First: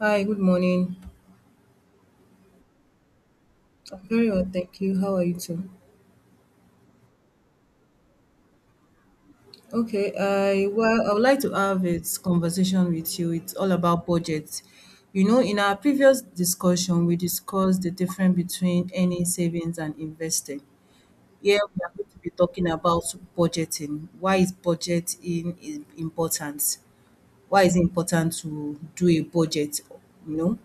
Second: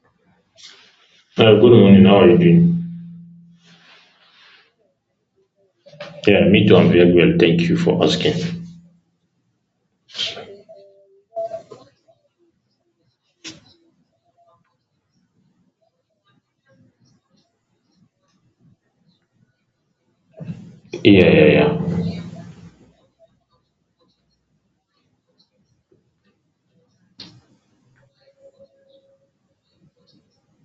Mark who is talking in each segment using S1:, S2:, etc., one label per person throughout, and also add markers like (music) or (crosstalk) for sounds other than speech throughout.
S1: Hi, good morning.
S2: Good morning. How are you doing?
S1: I'm very well, thank you. How are you too?
S2: Yeah, me too. I'm very well. Thank you for asking.
S1: Okay, I would like to have a conversation with you. It's all about budget. You know, in our previous discussion, we discussed the difference between earning savings and investing.
S2: Yeah, yeah,
S1: Here we are
S2: yeah.
S1: going to be talking about budgeting. Why is budgeting is important? Why is it important to do a budget? You know,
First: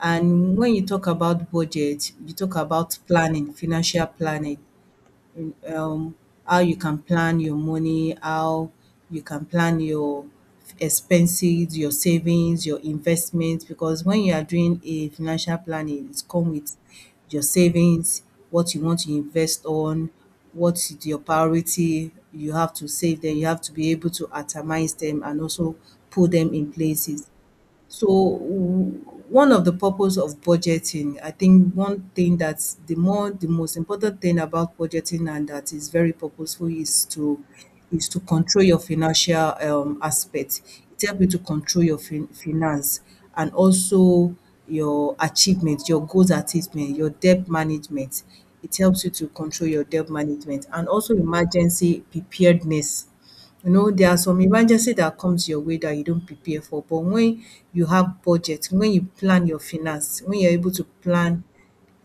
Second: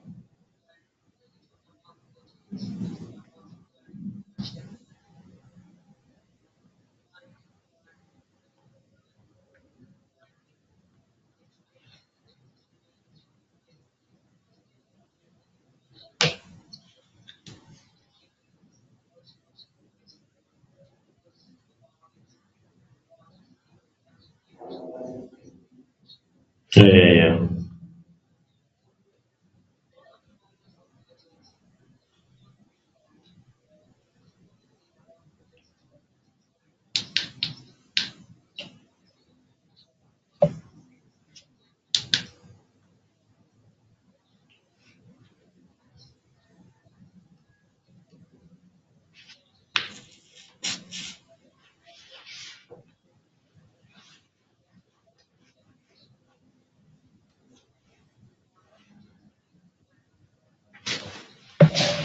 S1: and when you talk about budget, you talk about planning, financial planning. um how you can plan your money, how you can plan your expenses, your savings, your investments. Because when you are doing a financial planning, it's come with your savings, what you want to invest on, what is your priority. You have to save them. You have to be able to atomize them and also put them in places.
S2: Yeah,
S1: So w- One of the purpose of budgeting, I think one thing that's the most important thing about budgeting and that is very purposeful is to control your financial aspect. It helps you to control your finance and also your achievement, your goals achievement, your debt management. It helps you to control your debt management and also emergency preparedness. You know, there are some emergency that comes your way that you don't prepare for. But when you have budget, when you plan your finance, when you're able to plan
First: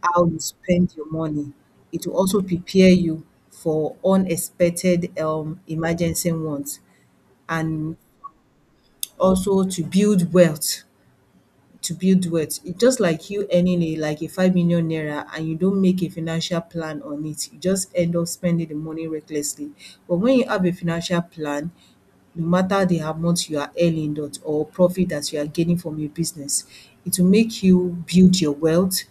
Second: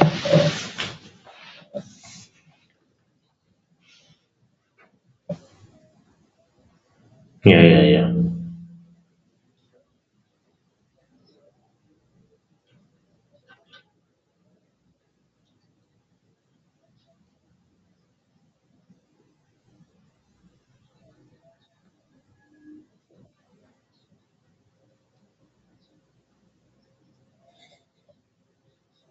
S1: how you spend your money, it will also prepare you for unexpected emergency ones
S2: yeah, yeah. Yeah,
S1: and
S2: yeah, yeah.
S1: also to build wealth. To build wealth, it's just like you earning a 5 million naira and you don't make a financial plan on it, you just end up spending the money recklessly. But when you have a financial plan, no matter the amount you are earning that or profit that you are gaining from your business. It will make you build your wealth,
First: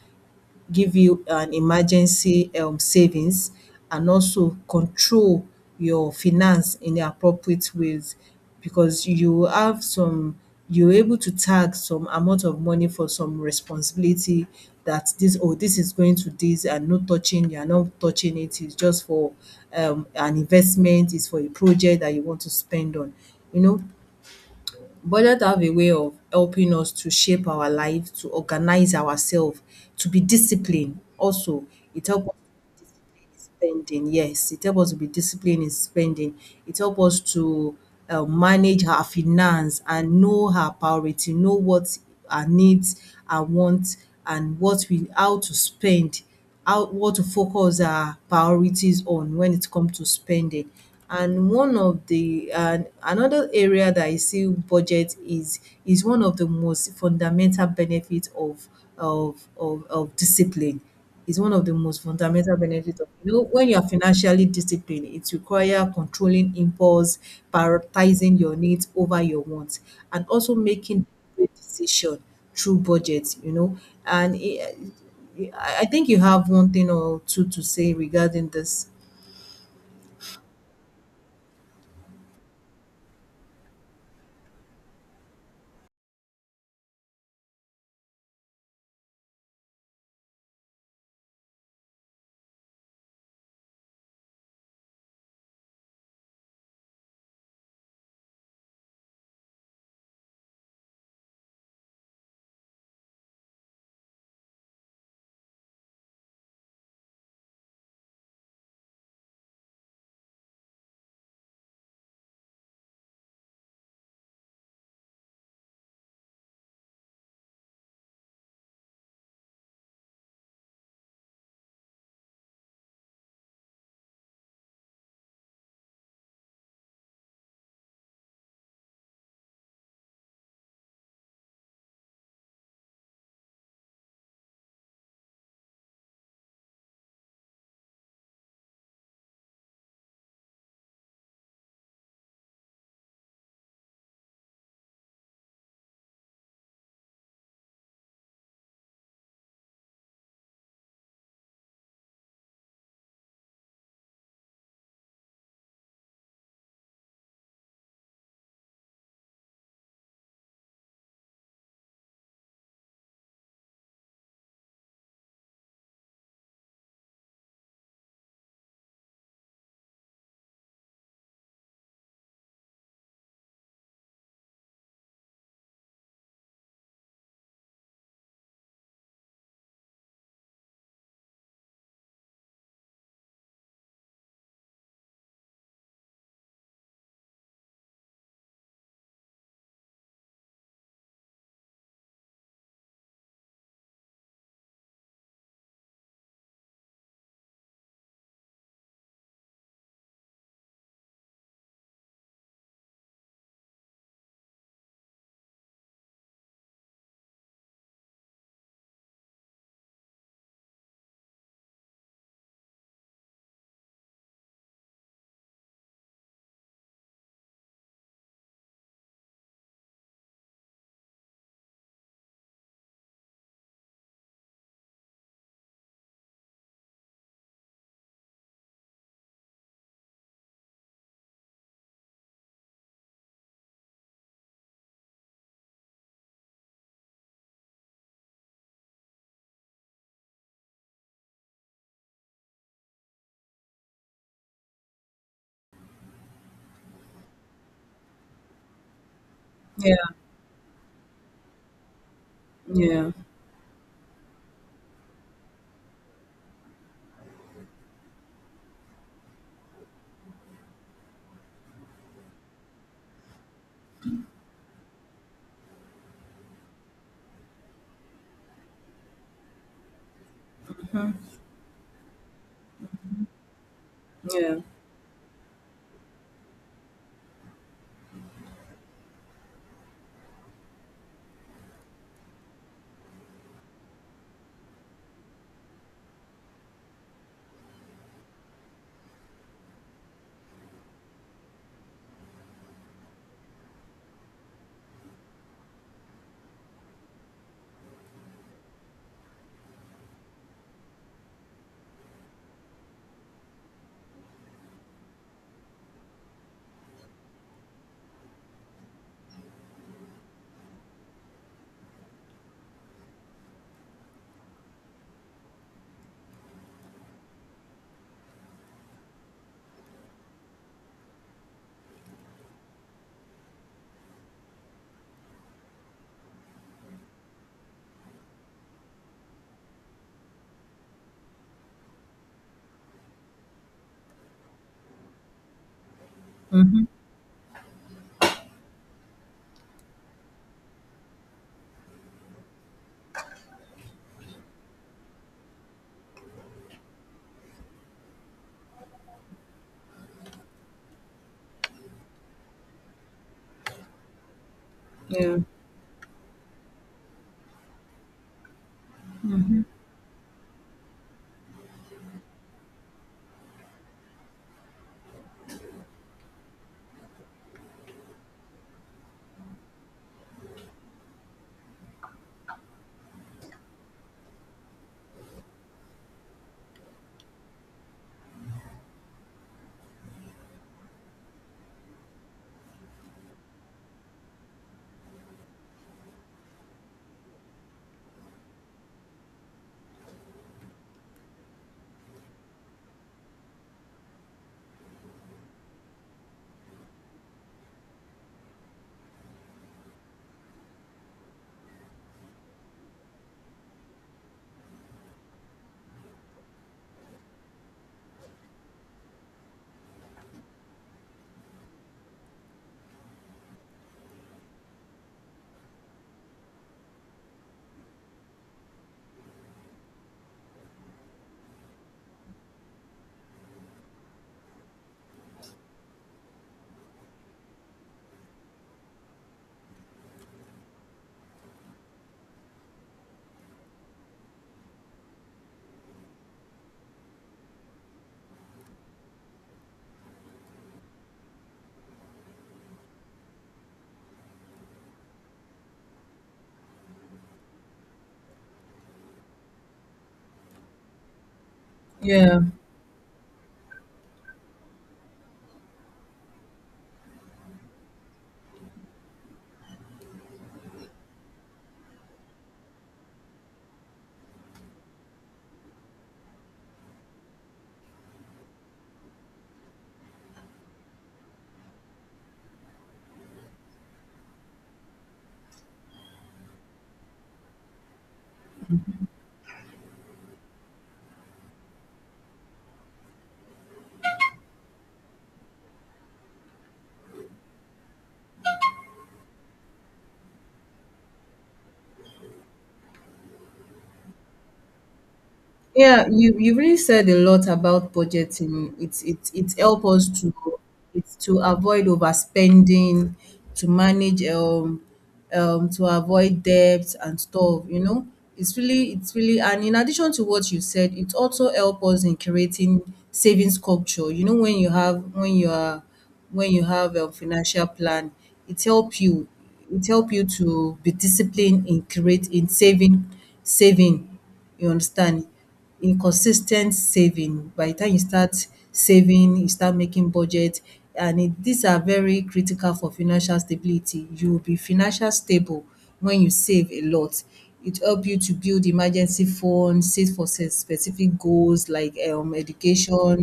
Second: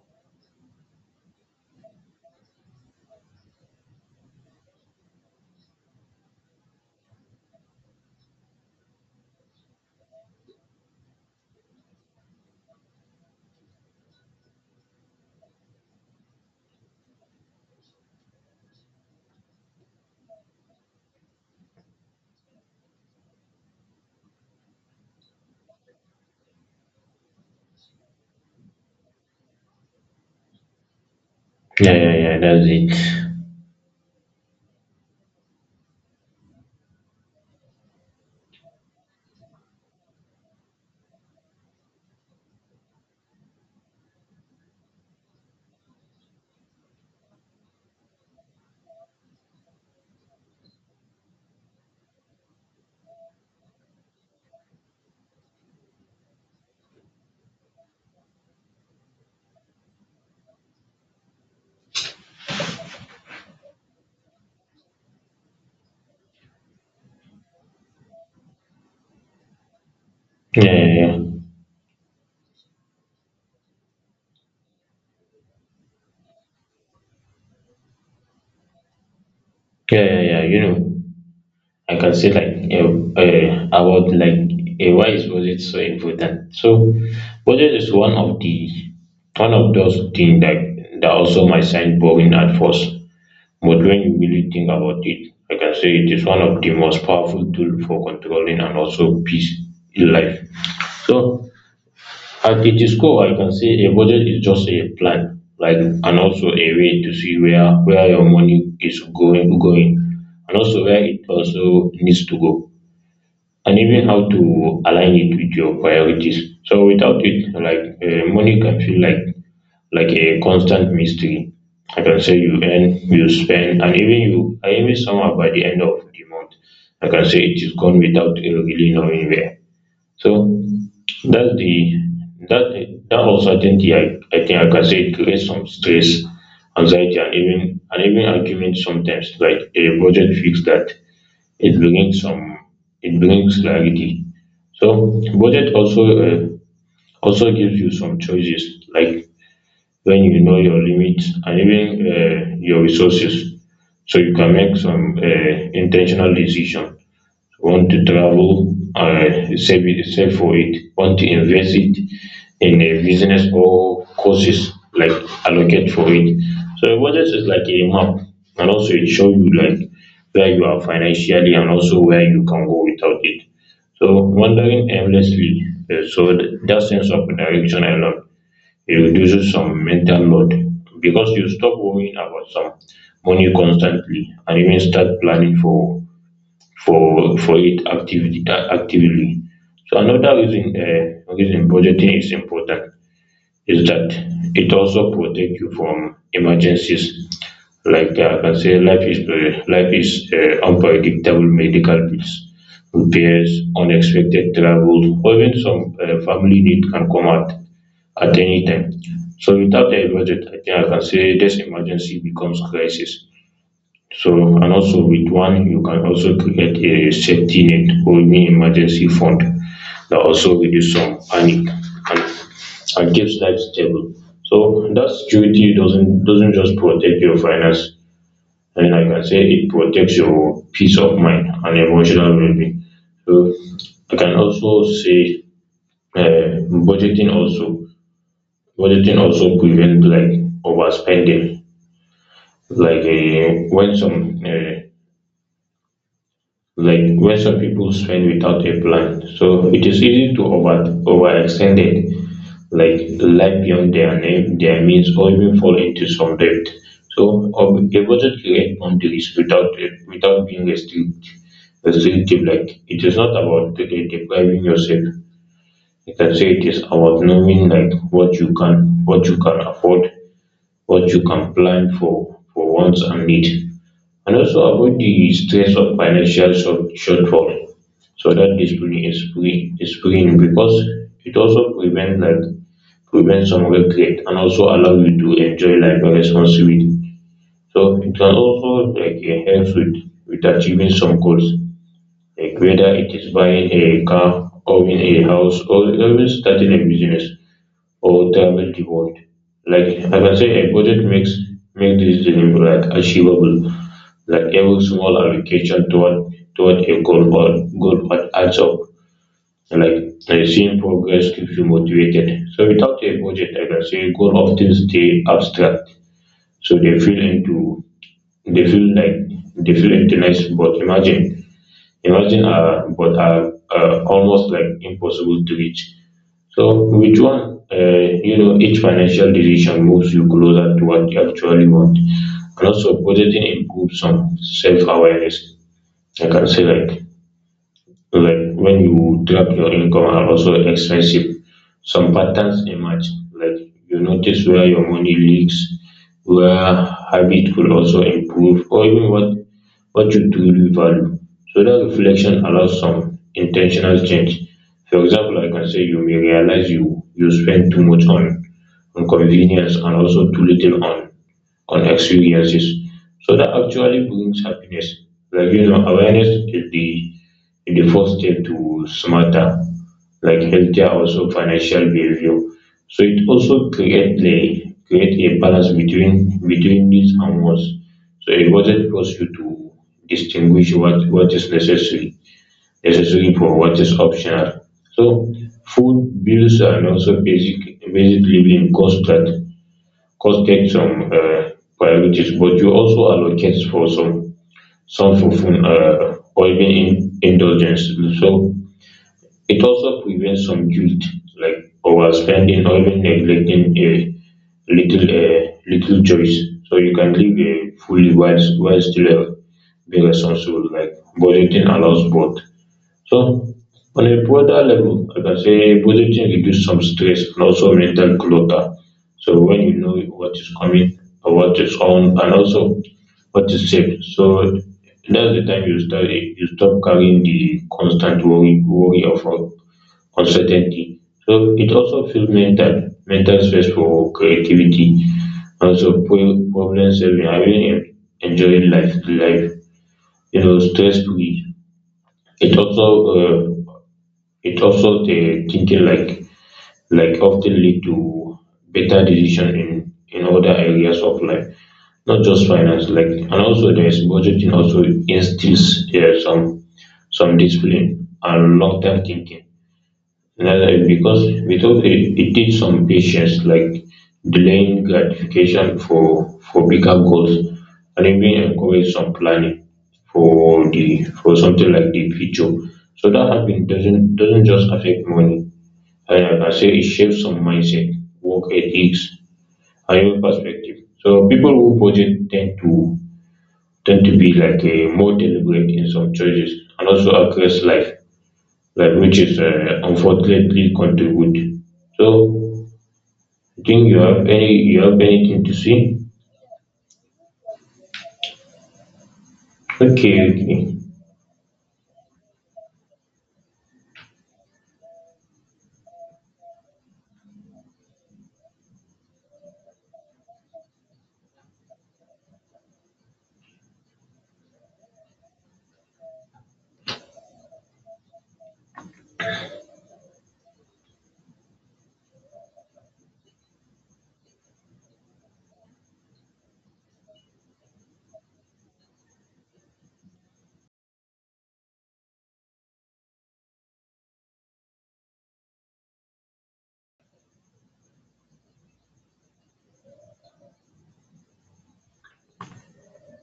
S1: give you an emergency savings and also control your finance in the appropriate ways because you have some, you're able to tag some amount of money for some responsibility that this, oh, this is going to this and not touching you're not touching it, it's just for an investment, it's for a project that you want to spend on, you know. Budget have a way of helping us to shape our life, to organize ourselves, to be disciplined also.
S2: Yeah,
S1: It
S2: yeah,
S1: help
S2: yeah. That's it.
S1: spending. Yes, it helps us to be disciplined in spending. It helps us to manage our finance and know our priority, know what our needs and wants and what we how to spend, how what to focus our priorities on when it comes to spending. And one of the and another area that I see budget is one of the most fundamental benefits of discipline is one of the most fundamental benefits of, you know, when you are financially disciplined it requires controlling impulse, prioritizing your needs over your wants and also
S2: Yeah, yeah,
S1: making
S2: yeah.
S1: good decision through budget, you know. And it, i I think you have one thing or two to say regarding this.
S2: Yeah, yeah, yeah. I can say like about like why is budget so important? So, budget is one of those things that also might sound boring at first, but when you really think about it, I can say it is one of the most powerful tool for controlling and also peace in life. So at its core, I can say a budget is just a plan, like, and also a way to see where your money is going, and also where it also needs to go, and even how to align it with your priorities. So without it, like money can feel like a constant mystery. I can say you earn, you spend, and even you I even somehow by the end of the month. I can say it is gone without you really knowing where. So that's the that uncertainty I think I can say it creates some stress, anxiety, and even argument sometimes. Like a budget fix that, it brings some it brings clarity. So budget also, also gives you some choices. Like when you know your limit and even your resources, so you can make some intentional decision. Want to travel, save for it. Want to invest it in a business or courses, like allocate for it. So a budget is like a map, and also it show you like where you are financially and also where you can go without it. So wandering aimlessly, that sense of direction I love. It reduces some mental load because you stop worrying about some money constantly and even start planning for it actively. So another reason budgeting is important is that it also protect you from emergencies. Like I can say life is unpredictable. Medical bills, repairs, unexpected travel, or even some family need can come out at any time. So without the budget, I think I can say this emergency becomes crisis. So, and also, with one, you can also create a safety net or even emergency fund that also reduce some panic, and, and keeps life stable. So that security doesn't just protect your finance. I mean, I can say it protects your peace of mind and emotional well-being. So I can also say, uh, budgeting also Budgeting also prevents like overspending. Like when some, when some people spend without a plan, so it
S1: Yeah,
S2: is easy to overextend it, like
S1: yeah,
S2: life beyond their name, their means, or even fall into some debt. So, a budget create boundaries without it, without being restricted restrictive. Like it is not about depriving yourself. You can say it is about knowing like what you can afford, what you can plan for wants and need, and also avoid the stress of financial shortfall. So that discipline is freeing, because it also prevents like, prevent some regret, and also allow you to enjoy life responsibly. So it can also like, help with achieving some goals, like whether it is buying a car, owning a house, or even starting a business or thermal default. Like I can say a budget make this dream like achievable. Like every small allocation toward a goal path adds up. Like seeing progress keeps you motivated. So without a budget, I can say goal often stay abstract. So they feel like they feel intense, but imagine, but are almost like impossible to reach. So with one, each financial decision moves you closer to what you actually want. And also budgeting improves some self awareness. I can say,
S1: hmm,
S2: like, when you track your income and also expensive, some patterns emerge. Like you notice where your money leaks, where habit could also improve, or even what you truly value. So that reflection allows some intentional change. For
S1: yeah,
S2: example, I can say you may realize you spend too much on convenience, and also too little on experiences. So that actually brings happiness. Like, awareness is the first step to smarter, like healthier also financial behavior. So it also create a balance between needs and wants. So it wasn't force you to distinguish what is necessary for what is optional. So food bills and also basic living costs that cause take some priorities, but you also allocate for some for fun, or even in indulgence. So it also prevents some guilt, like overspending or even neglecting a little little choice, so you can live fully, while still being responsible. Like budgeting allows both. So on a broader level, I can say budgeting reduce some stress and also mental clutter. So when you know what is coming, or what is on, and also what is safe. So that's the time you stop carrying the constant worry of uncertainty. So it also feels mental space for creativity, also problem solving, having enjoying life, stress free. It also uh, it also the thinking like, often lead to better decision in other areas of life, not
S1: yeah.
S2: just finance. Like, and also there is budgeting also instills some discipline and long term thinking. Another, because without it, it takes some patience, like delaying gratification for bigger goals, and even encourage some planning for something like the future. So that habit doesn't just affect money. I say it shapes some mindset, work ethics, and your perspective. So people who budget tend to be like a more deliberate in some choices, and also across life, like which is unfortunately contribute. So I think you have anything to say?
S1: Yeah, you really said a lot about budgeting. It's help us
S2: Okay,
S1: to,
S2: okay.
S1: it's to avoid overspending, to manage to avoid debt and stuff, you know. It's really, and in addition to what you said, it also help us in creating savings culture. You know, when you have a financial plan, it help you it help you to be disciplined in create in saving saving. You understand? In consis ten t saving. By the time you start saving, you start making budget, and it these are very critical for financial stability. You will be financial stable when you save a lot. It help you to build emergency fund, save for se specific goals like education,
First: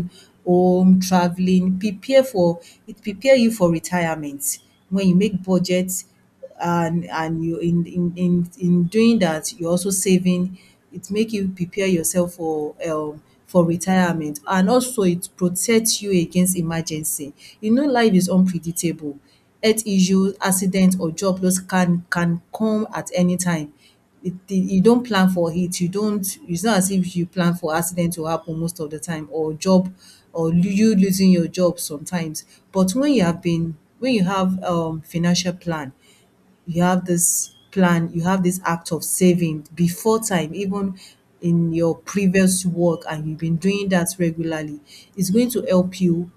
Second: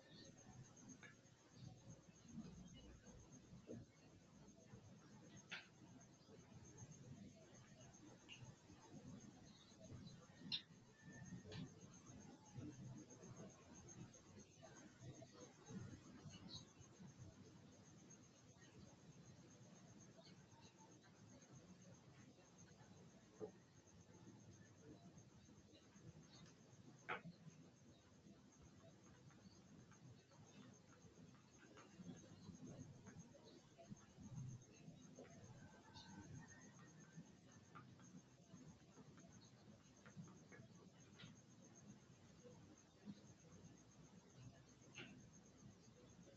S1: home, traveling. Prepare for It prepare you for retirement. When you make budget and you in doing that you're also saving, it make you prepare yourself for retirement and also it protects you against emergency. You know, life is unpredictable, health issue, accident or job loss can come at any time. It the you don't plan for it, you don't, it's not as if you plan for accident to happen most of the time, or or lo- you losing your job sometimes. But when you have financial plan, you have this plan, you have this act of saving before time, even in your previous work and you've been doing that regularly, it's going to help you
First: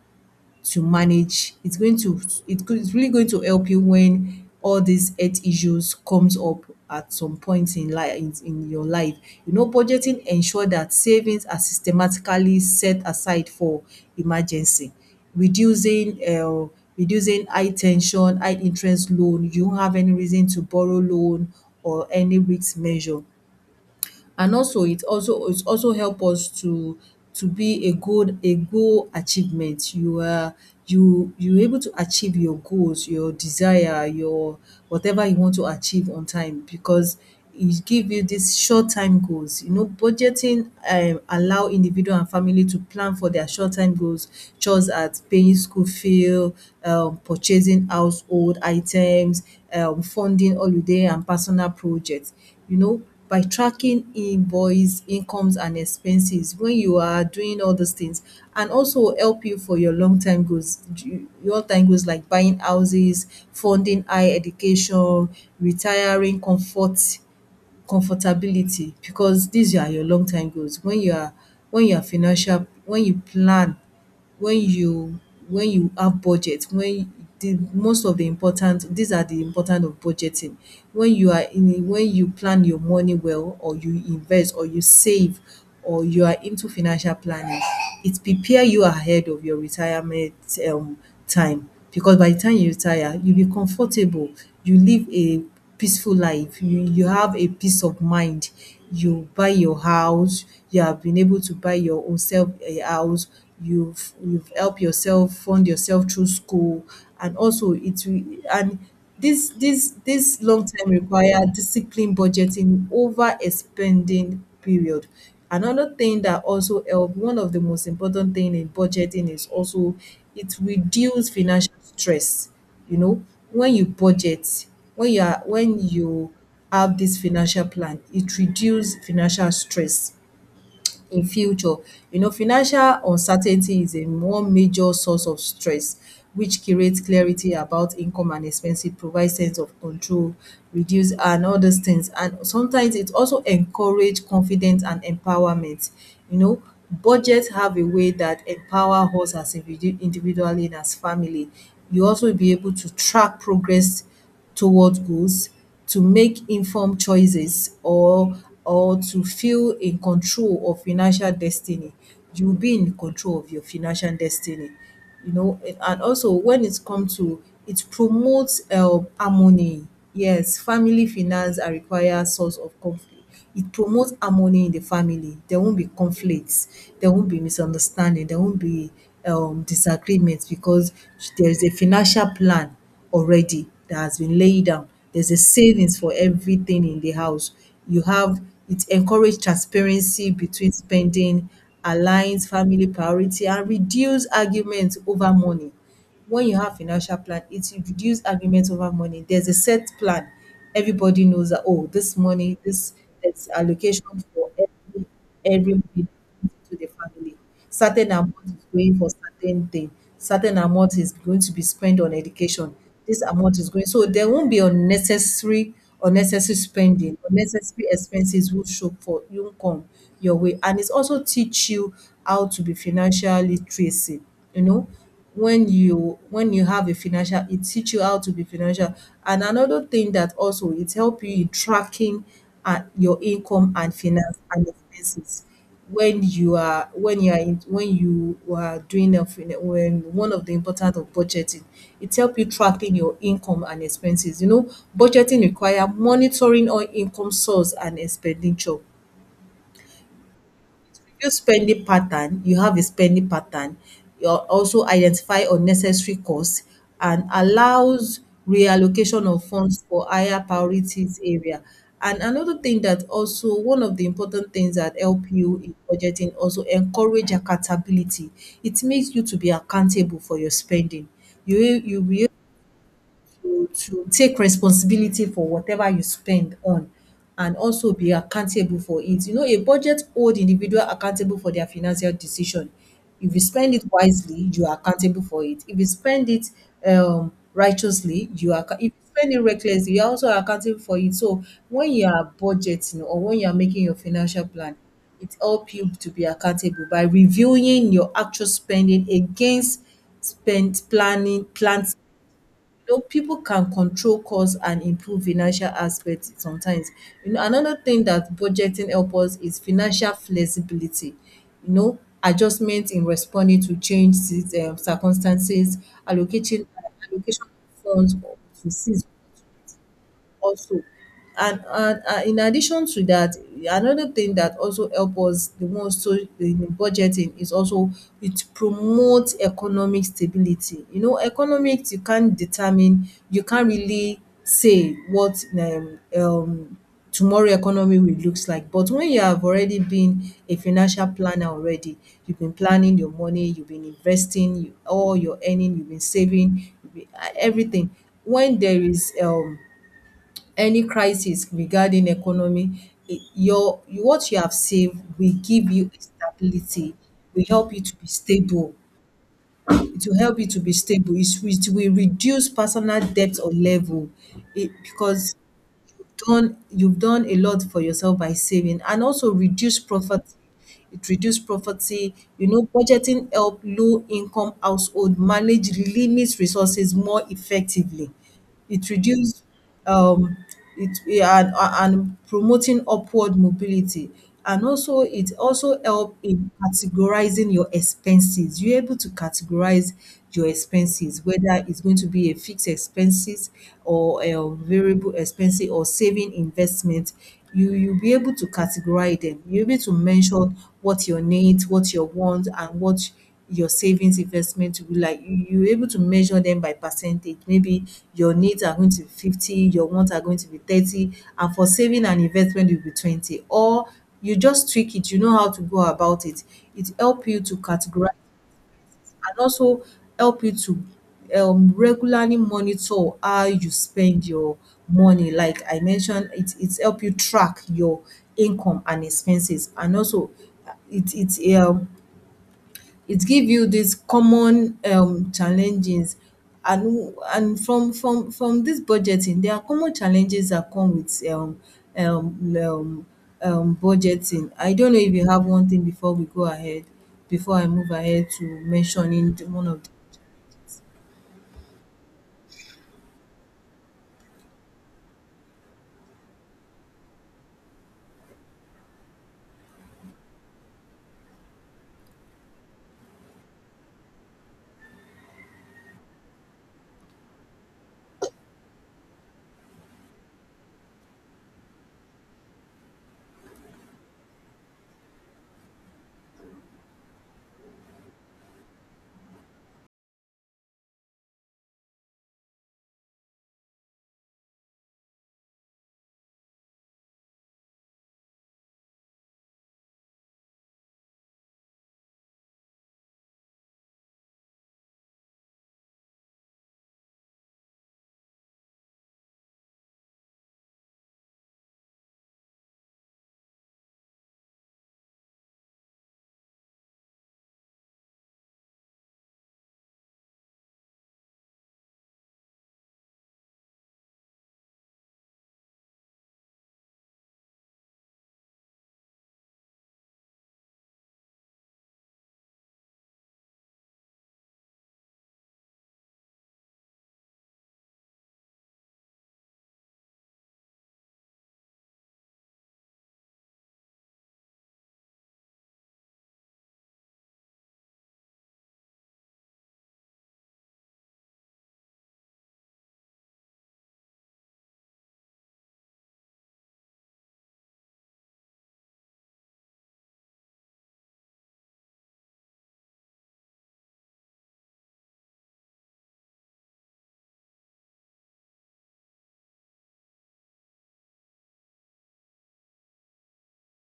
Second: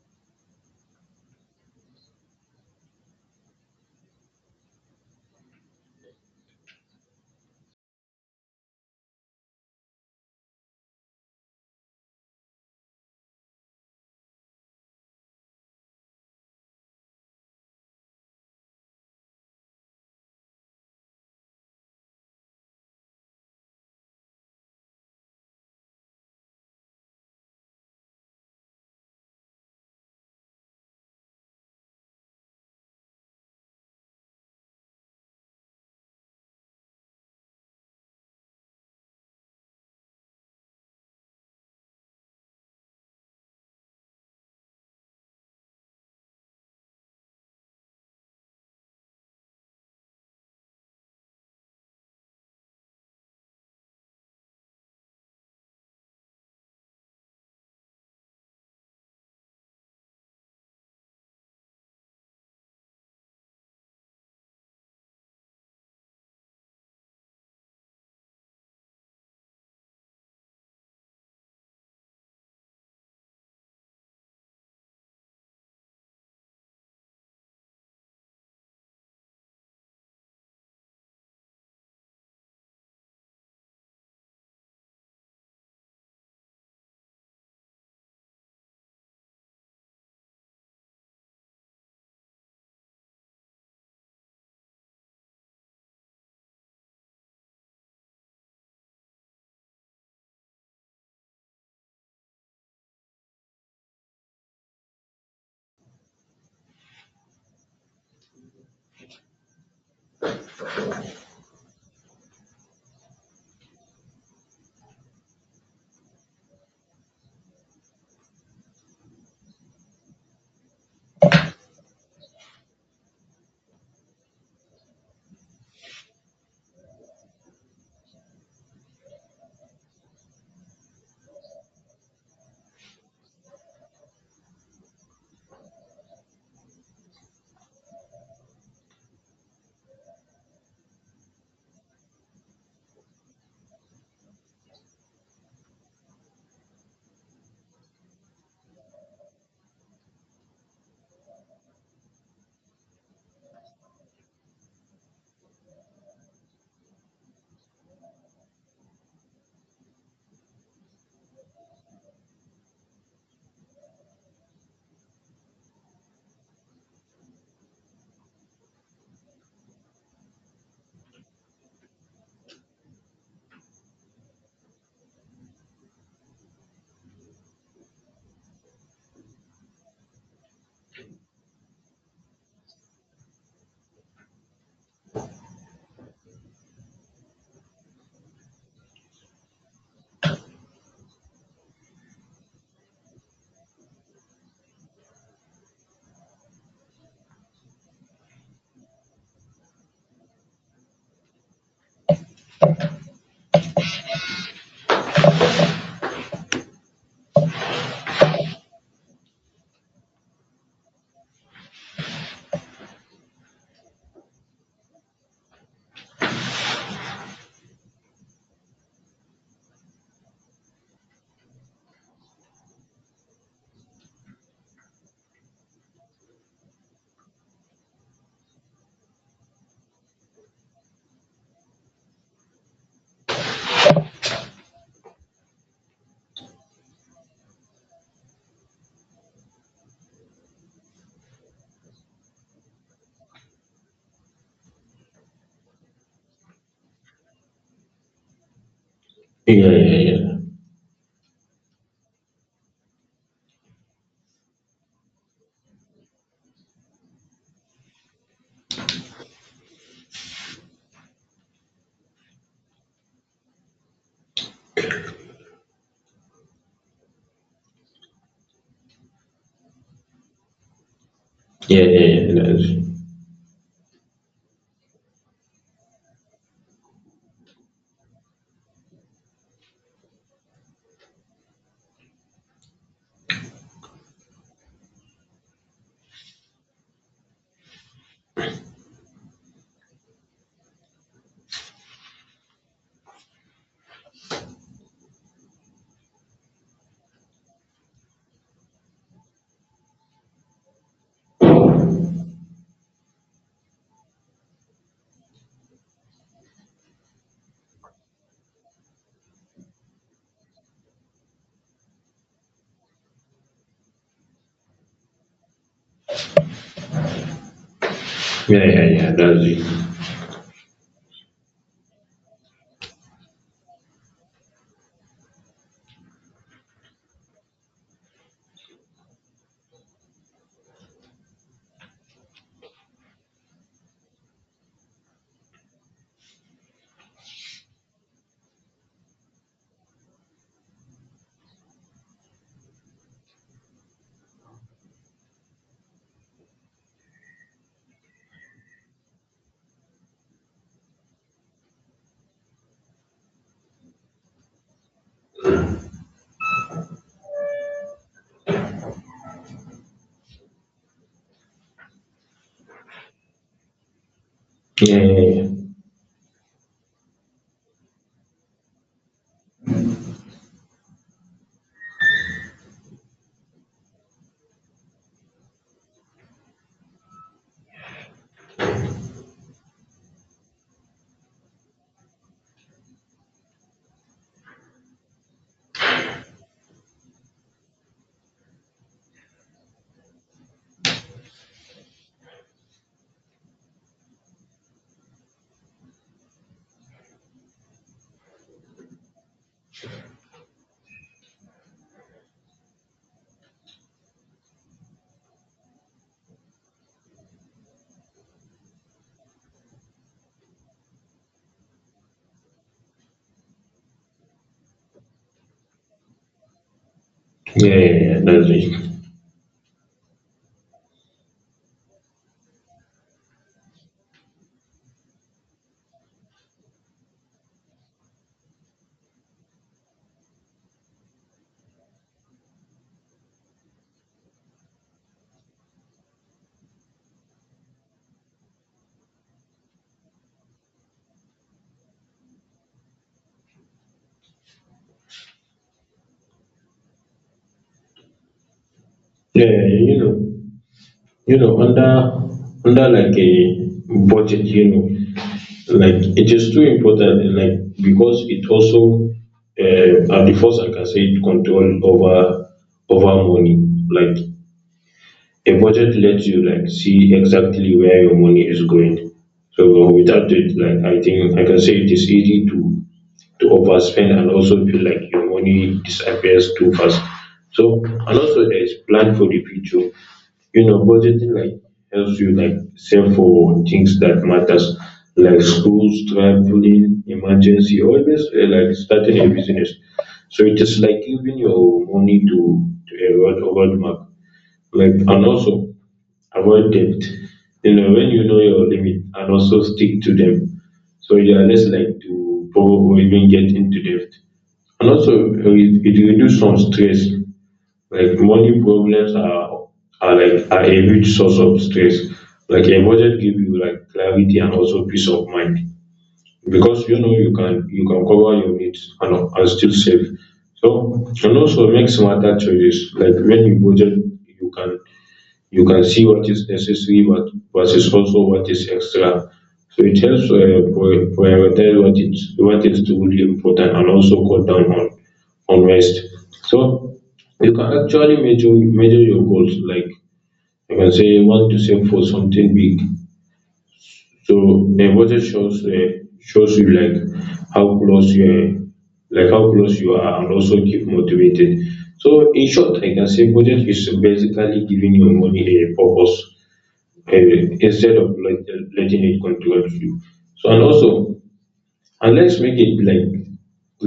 S1: to manage. It's going to it could it's really going to help you when all these health issues comes up at some point in your life. You know, budgeting ensure that savings are systematically set aside for emergency, reducing uh, reducing high tension, high interest loan. You don't have any reason to borrow loan or any risk measure. And also it also it also help us to be a good a goal achievement. You are you you able to achieve your goals, your desire, your whatever you want to achieve on time because it give you this short time goals. You know, budgeting allow individual and family to plan for their short time goals, just as paying school fee, purchasing household items, funding holiday and personal projects, you know, by tracking invoice incomes and expenses when you are doing all those things. And also help you for your long time goals, long time goals like buying houses, funding higher education, retiring comfortability, because these are your long time goals. When you are financial, when you plan, when you when you have budget, when the most of the important, these are the important of budgeting. When you are in a when you plan your money well, or you invest, or you save, or you are into financial planning, it prepare you ahead of your retirement um time, because by the time you retire, you be comfortable, you live a peaceful life. You have a peace of mind. You buy your house. You have been able to buy your own self a house. You've helped yourself, fund yourself through school, and also it will and this long term require disciplined budgeting over a spending period. Another thing that also help, one of the most important thing in budgeting is also it reduce financial stress. You know, when you budget, when you are when you have this financial plan, it reduces financial stress in future. You know, financial uncertainty is a one major source of stress, which creates clarity about income and expenses, provides sense of control, reduce and all those things. And sometimes it also encourage confidence and empowerment. You know, budgets have a way that empower us as individually and as family. You also be able to track progress towards goals, to make informed choices, or to feel in control of financial destiny. You'll be in control of your financial destiny. You know, and also when it comes to it promotes harmony. Yes, family finance are require source of conflict, it promotes harmony in the family. There won't be conflicts. There won't be misunderstanding. There won't be disagreements because there is a financial plan already that has been laid down. There's a savings for everything in the house. You have it encourage transparency between spending, aligns family priority, and reduce arguments over money. When you have financial plan, it reduce argument over money, there's a set plan, everybody knows that, oh, this money this, there's allocation for every money to the family, certain amount is going for certain thing, certain amount is going to be spent on education, this amount is going, so there won't be unnecessary spending, unnecessary expenses will show for you won't come your way. And it's also teach you how to be financial literacy, you know, when you have a financial, it teach you how to be financial. And another thing that also it help you in tracking your income and finance and expenses, when you are in, when you are doing a when one of the important of budgeting, it help you tracking your income and expenses, you know, budgeting require monitoring all income source and expenditure.
S2: Yeah, yeah,
S1: Review spending pattern. You have a spending pattern. You also identify unnecessary costs and allows reallocation of funds for higher priorities area. And another thing that also one of the important things that help you in budgeting also encourage accountability. It makes you to be accountable for your spending. You will
S2: yeah.
S1: to take responsibility for whatever you spend on and also be accountable for it. You know, a budget hold individual accountable for their financial decision. If you spend it wisely, you are accountable for it. If you spend it righteously, you are if you spend it recklessly, you are also accountable for it. So when you are budgeting or when you are making your financial plan, it helps you to be accountable by reviewing your actual spending against spend planning plans, you know, people can control costs and improve financial aspects sometimes. You know, another thing that budgeting helps us is financial flexibility. You know, adjustment in responding to change circumstances, allocating allocation of funds
S2: Yeah, yeah,
S1: to
S2: yeah,
S1: seize
S2: yeah, that's it.
S1: also. And in addition to that, another thing that also help us the most so in budgeting is also it promotes economic stability. You know, economics you can't determine, you can't really say what tomorrow economy will looks like. But when you have already been a financial planner already, you've been planning your money, you've been investing you, all your earning, you've been saving, you've been, everything. When there is any crisis regarding economy, I your what you have saved will give you stability, will help you to be stable. It will help you to be stable. It will reduce personal debt or level. It because
S2: Yeah,
S1: done you've done a lot for yourself by saving and also reduce poverty, it reduce poverty. You know, budgeting help low income household manage limits resources more effectively. It reduce um it and promoting upward mobility. And also it also help in categorizing your expenses. You're able to categorize your expenses whether it's going to be a fixed expenses or a variable expenses or saving investment. You'll be able to categorize them. You'll be able to mention what your needs, what your wants, and what your savings investment will be like. You're able to measure them by percentage. Maybe your needs are going to be 50, your wants are going to be 30, and for saving and investment, will be 20. Or you just tweak it, you know how to go about it. It help you to
S2: yeah,
S1: categorize
S2: yeah, that's it.
S1: and also help you to regularly monitor how you spend your money. Like I mentioned, it's help you track your income and expenses and also uh, it it um it give you these common challenges and and from this budgeting there are common challenges that come with um um budgeting. I don't know if you have one thing before we go ahead, before I move ahead to mentioning
S2: Yeah, yeah,
S1: one of.
S2: yeah. Yeah, yeah, yeah, that's it. Yeah, yeah, yeah. Under like a budget, like it is too important. Like because it also, at the first, like I can say it control over money. Like a budget lets you like see exactly where your money is going. So without it, like I think I can say it is easy to overspend, and also feel like your money disappears too fast. So, and also, there is plan for the future. Budgeting like helps you like save for things that matters, like schools, traveling, emergency, always, like starting a business. So it is like giving your money to a roadmap, like, and also avoid debt. When you know your limit and also stick to them, so you are less likely to borrow or even get into debt. And also, it reduce some stress. Like money problems are a huge source of stress. Like a budget give you like clarity and also peace of mind, because you know you can cover your needs, and still save. So, and also make smarter choices. Like when you budget, you can you can see what is necessary, but versus also what is extra. So it helps prioritize what is truly important, and also cut down on waste. So you can actually measure your goals. Like you can say you want to save for something big. So the budget shows you like how close you are, how close you are, and also keep motivated. So in short, I can say budget is basically giving your money a purpose, instead of letting it control you. So, and also, and let's make it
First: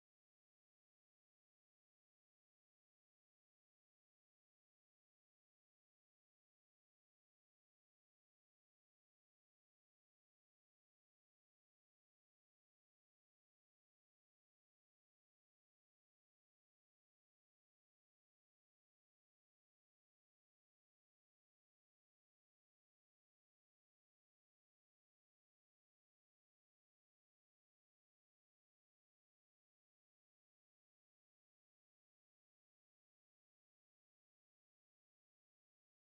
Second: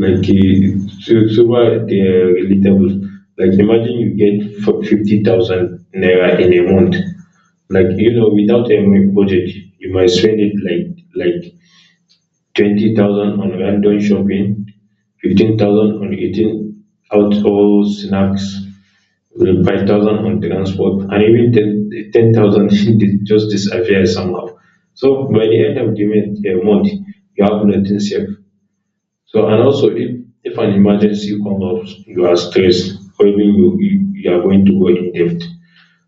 S2: like super relatable. Like imagine you get for 50,000 naira in a month. Like, without any budget, you might spend it like 20,000 on random shopping, 15,000 on eating out all snacks, with 5,000 on transport, and even ten thousand (laughs) just disappear somehow. So by the end of the month, you have nothing saved. So, and also, if an emergency comes up, you are stressed, or even you are going to go in debt.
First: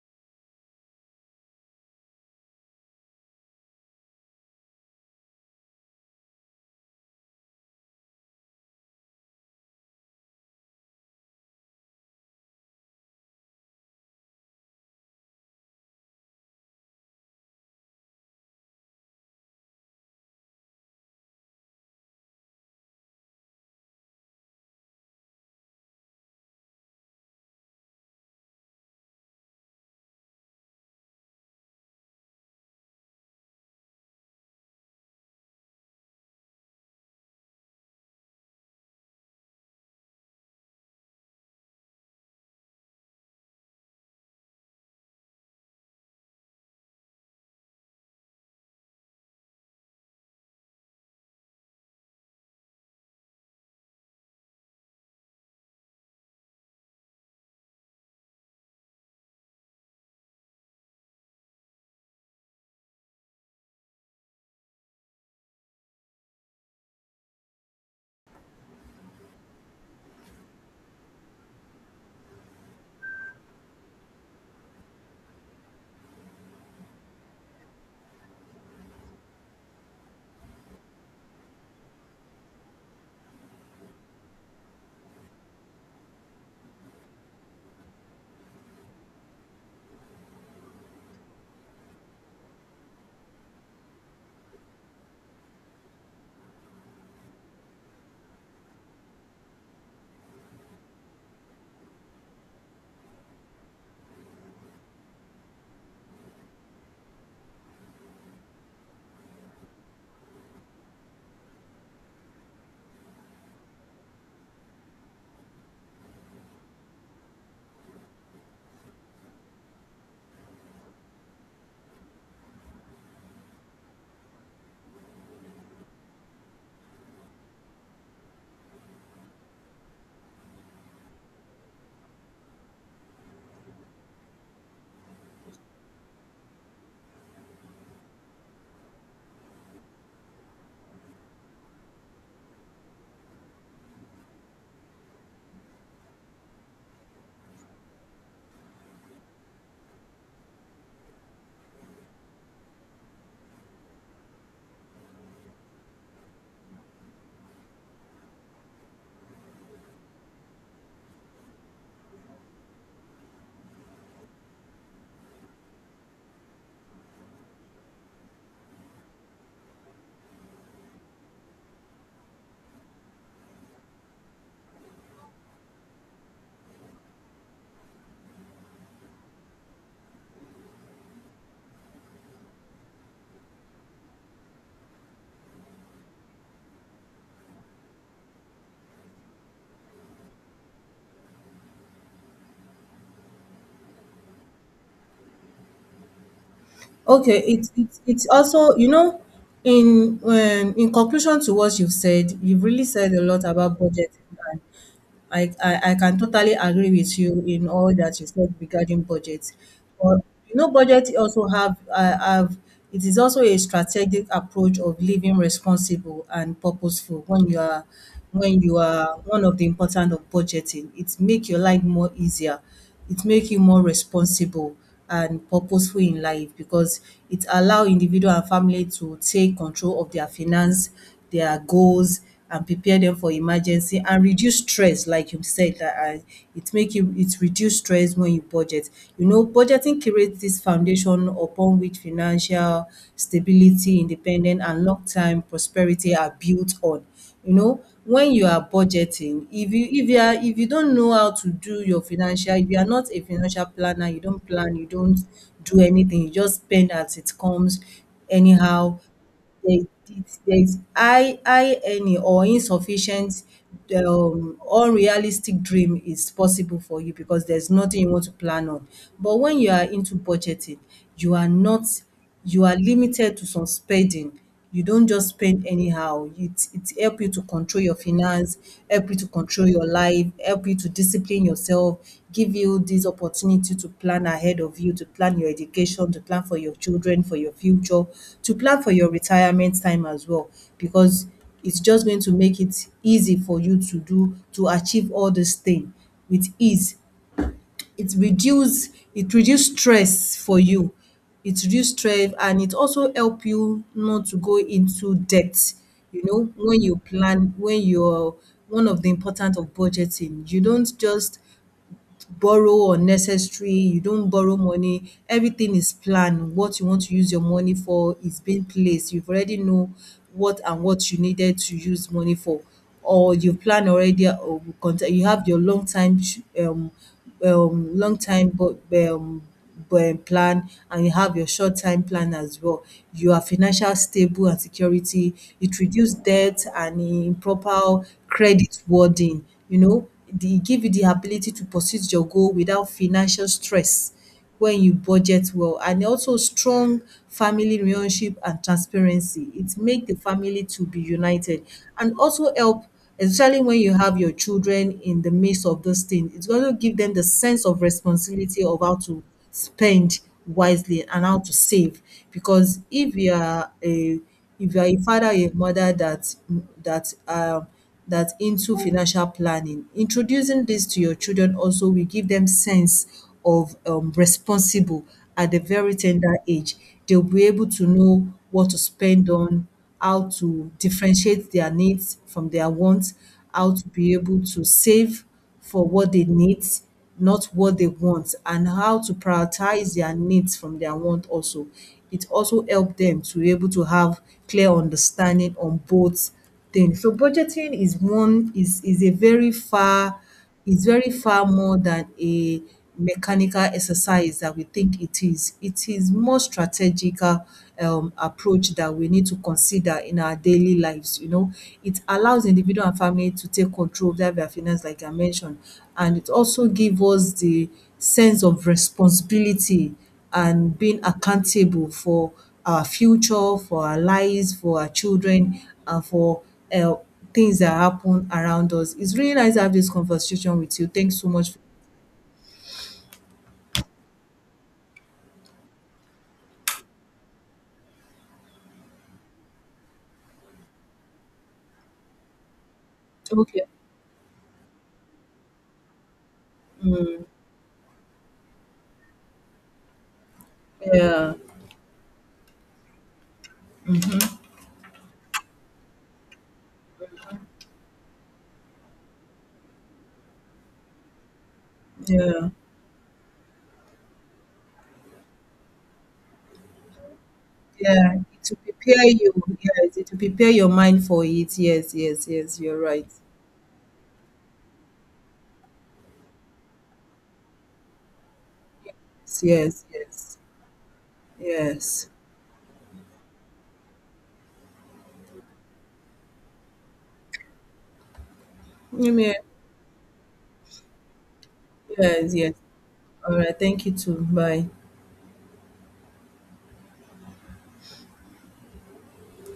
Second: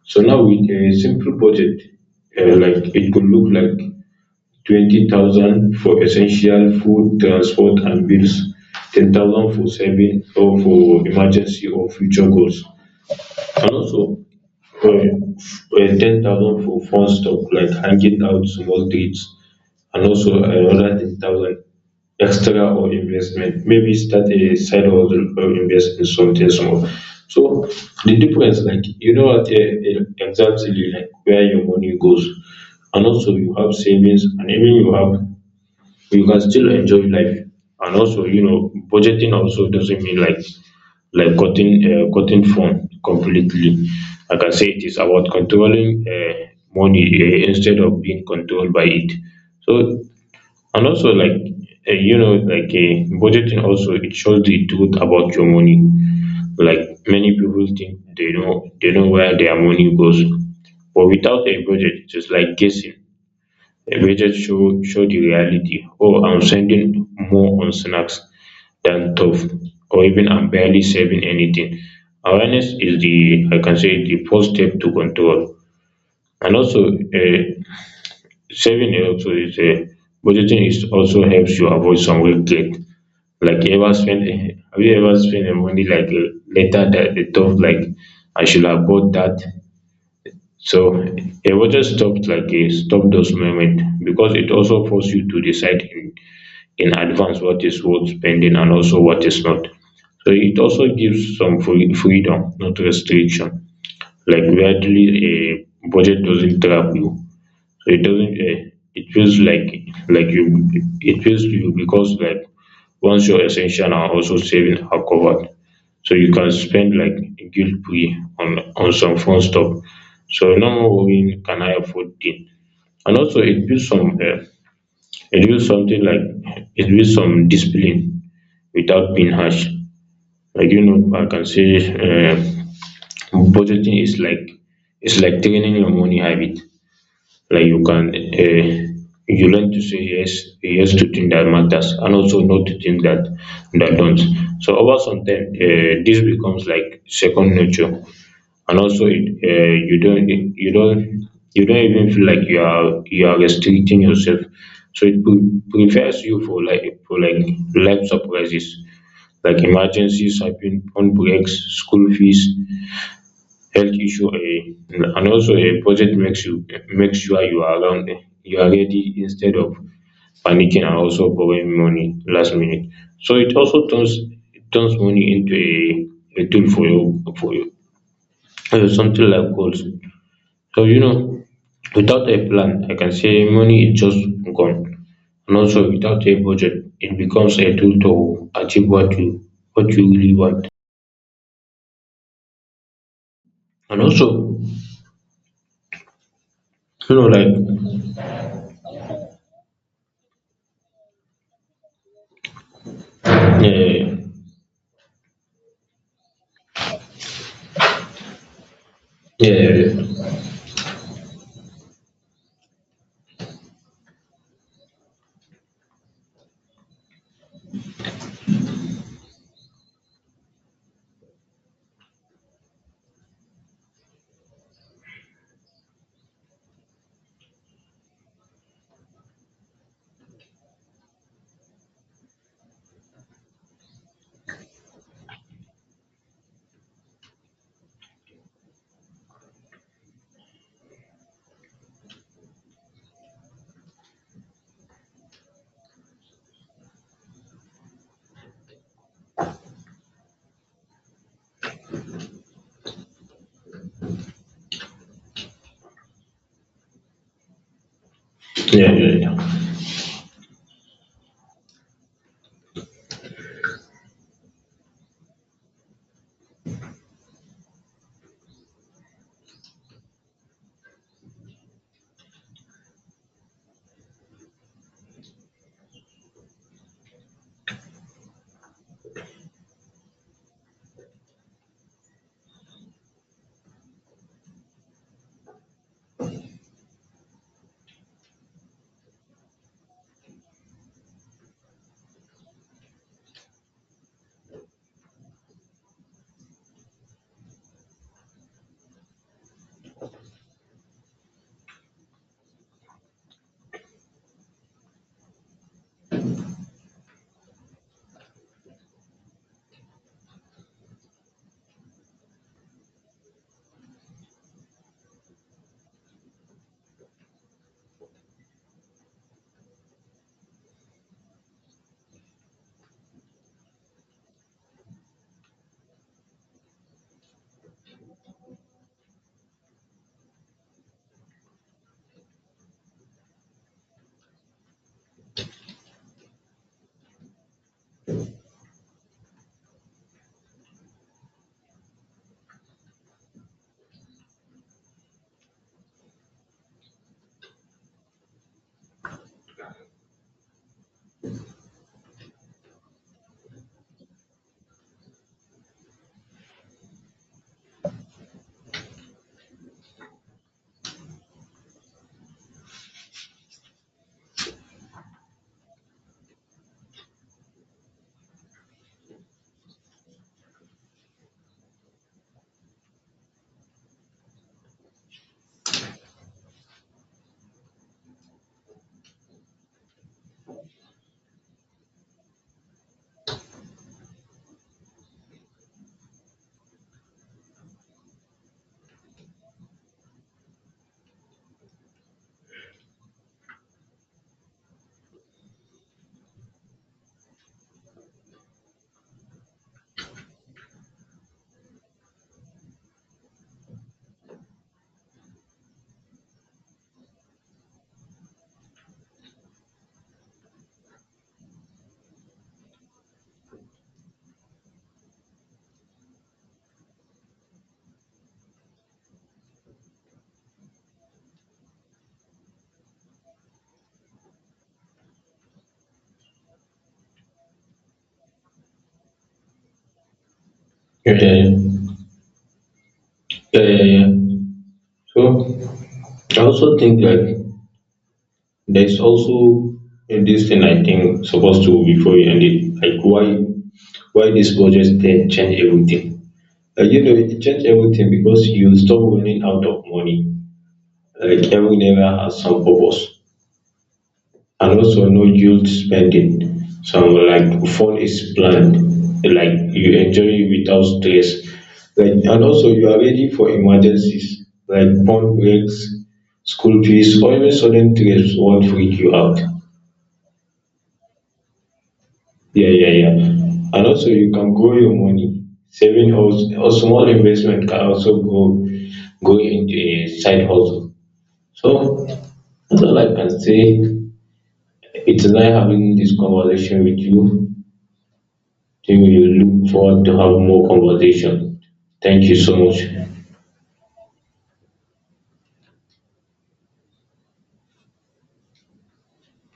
S2: So now with a simple budget, like it could look like 20,000 for essential food, transport and bills, 10,000 for saving or for emergency or future goals, and also um, 10,000 for fun stuff like hanging out, small treats, and also another 10,000 extra or investment, maybe start a side hustle or invest in something small. So the difference, like, you know what exactly like where your money goes, and also you have savings, and even you have, you can still enjoy life. And also, you know, budgeting also doesn't mean like cutting phone completely. Like, I can say it is about controlling money, instead of being controlled by it. So and also like, you know, budgeting also, it shows the truth about your money. Like, many people think they know where their money goes, but without a budget it is like guessing. The images show, show the reality. Oh, I'm spending more on snacks than tough, or even I'm barely saving anything. Awareness is the, I can say, the first step to control. And also, saving also is a budgeting is also helps you avoid some regret. Like, have you ever spent a money like later that the tough, like, I should have bought that. So a budget stops, like, a stop those moment, because it also forces you to decide in advance what is worth spending and also what is not. So it also gives some freedom, not restriction. Like, weirdly, a budget doesn't trap you. So it doesn't, it feels like you it feels to you, because like, once your essential are also saving are covered, so you can spend like guilt free on some fun stuff. So no more worrying, can I afford it? And also it builds some, it builds something like it builds some discipline without being harsh. Like, you know, I can say, budgeting is like, it's like training your money habit. Like, you learn to say yes to things that matters, and also no to things that don't. So over some time, this becomes like second nature, and also it, you don't even feel like you are restricting yourself. So it prepares you for like life surprises. Like, emergencies happen, phone breaks, school fees, health issue. And also a budget makes you make sure you are around you are ready, instead of panicking and also borrowing money last minute. So it also turns money into a tool for you for you something like goals. So you know, without a plan, I can say, money is just gone. And also without a budget, it becomes a tool to achieve what you, what you really want. And also, you know,
S1: Okay,
S2: like,
S1: it's also, you know, in conclusion to what you've said, you've really said a lot about
S2: uh,
S1: budgeting. I can totally agree with you in all that you said regarding budget. But
S2: yeah,
S1: you know, budget also have it is also a strategic approach of living responsible and purposeful when you are one of the important of budgeting. It make your life more easier. It make you more responsible and purposeful in life because it allow individual and family to take control of their finance, their goals and prepare them for emergency and reduce stress like you said that it make you it reduce stress when you budget. You know, budgeting creates this foundation upon which financial stability, independence, and long-term prosperity are built on. You know, when you are budgeting, if you are if you don't know how to do your financial, if you are not a financial planner, you don't plan, you don't do anything, you just spend as it comes
S2: yeah,
S1: anyhow.
S2: yeah, yeah.
S1: There's this there's high earning or insufficient, unrealistic dream is possible for you because there's nothing you want to plan on. But when you are into budgeting, you are not you are limited to some spending, you don't just spend anyhow. It help you to control your finance, help you to control your life, help you to discipline yourself, give you this opportunity to plan ahead of you, to plan your education, to plan for your children, for your future, to plan for your retirement time as well. Because it's just going to make it easy for you to do to achieve all this thing with ease. It reduce it reduce stress for you, it reduce stress and it also help you not to go into debt. You know, when you plan when you're one of the important of budgeting you don't just borrow unnecessary, you don't borrow money. Everything is planned. What you want to use your money for is being placed. You've already know what and what you needed to use money for or you plan already or you you have your um long time but um plan and you have your short time plan as well. You are financial stable and security. It reduce debt and improper credit wording. You know, the it give you the ability to pursue your goal without financial stress when you budget well and also strong family relationship and transparency. It make the family to be united and also help especially when you have your children in the midst of this thing. It's going to give them the sense of responsibility of how to spend wisely and how to save because if you are a if you are a father or a mother that that um that into financial planning, introducing this to your children also will give them sense of responsible at the very tender age. They'll be able to know what to spend on, how to differentiate their needs from their wants, how to be able to save for what they need, not what they want, and how to prioritize their needs from their want also. It also help them to be able to have clear understanding on both things. So budgeting is one is a very far is very far more than a mechanical exercise that we think it is. It is more strategical approach that we need to consider in our daily lives. You know, it allows individual and family to take control of their finance, like I mentioned, and it also give us the sense of responsibility and being accountable for our future, for our lives, for our children, and for uh, things that happen around us. It's really nice to have this conversation with you.
S2: Yeah,
S1: Thanks so
S2: yeah,
S1: much.
S2: yeah, yeah, yeah, yeah. So I also think, like, there's also, this thing I think supposed to before you end it. Like,
S1: Okay.
S2: why this budget thing change everything? Like, you know, it change everything because you stop running out of money.
S1: Yeah,
S2: Like every never has some purpose. And also no guilt spending. Some like fun is planned, like you enjoy it without stress. Like, and
S1: yeah,
S2: also you are ready for emergencies like pump breaks, school fees, or even sudden
S1: yeah.
S2: trips
S1: To
S2: won't freak
S1: prepare
S2: you
S1: you.
S2: out.
S1: Yes, to prepare your mind for it. Yes, yes, yes.
S2: Yeah,
S1: You're
S2: yeah,
S1: right.
S2: yeah. And also you can grow your money. Saving also or small investment can also go
S1: Yes,
S2: into
S1: yes,
S2: a
S1: yes.
S2: side hustle. So
S1: Yeah,
S2: that's all I can say. It's nice having this conversation with you. Jimmy, we will look forward to have more conversation. Thank
S1: yes,
S2: you
S1: yes.
S2: so much.
S1: All right. Thank you too. Bye.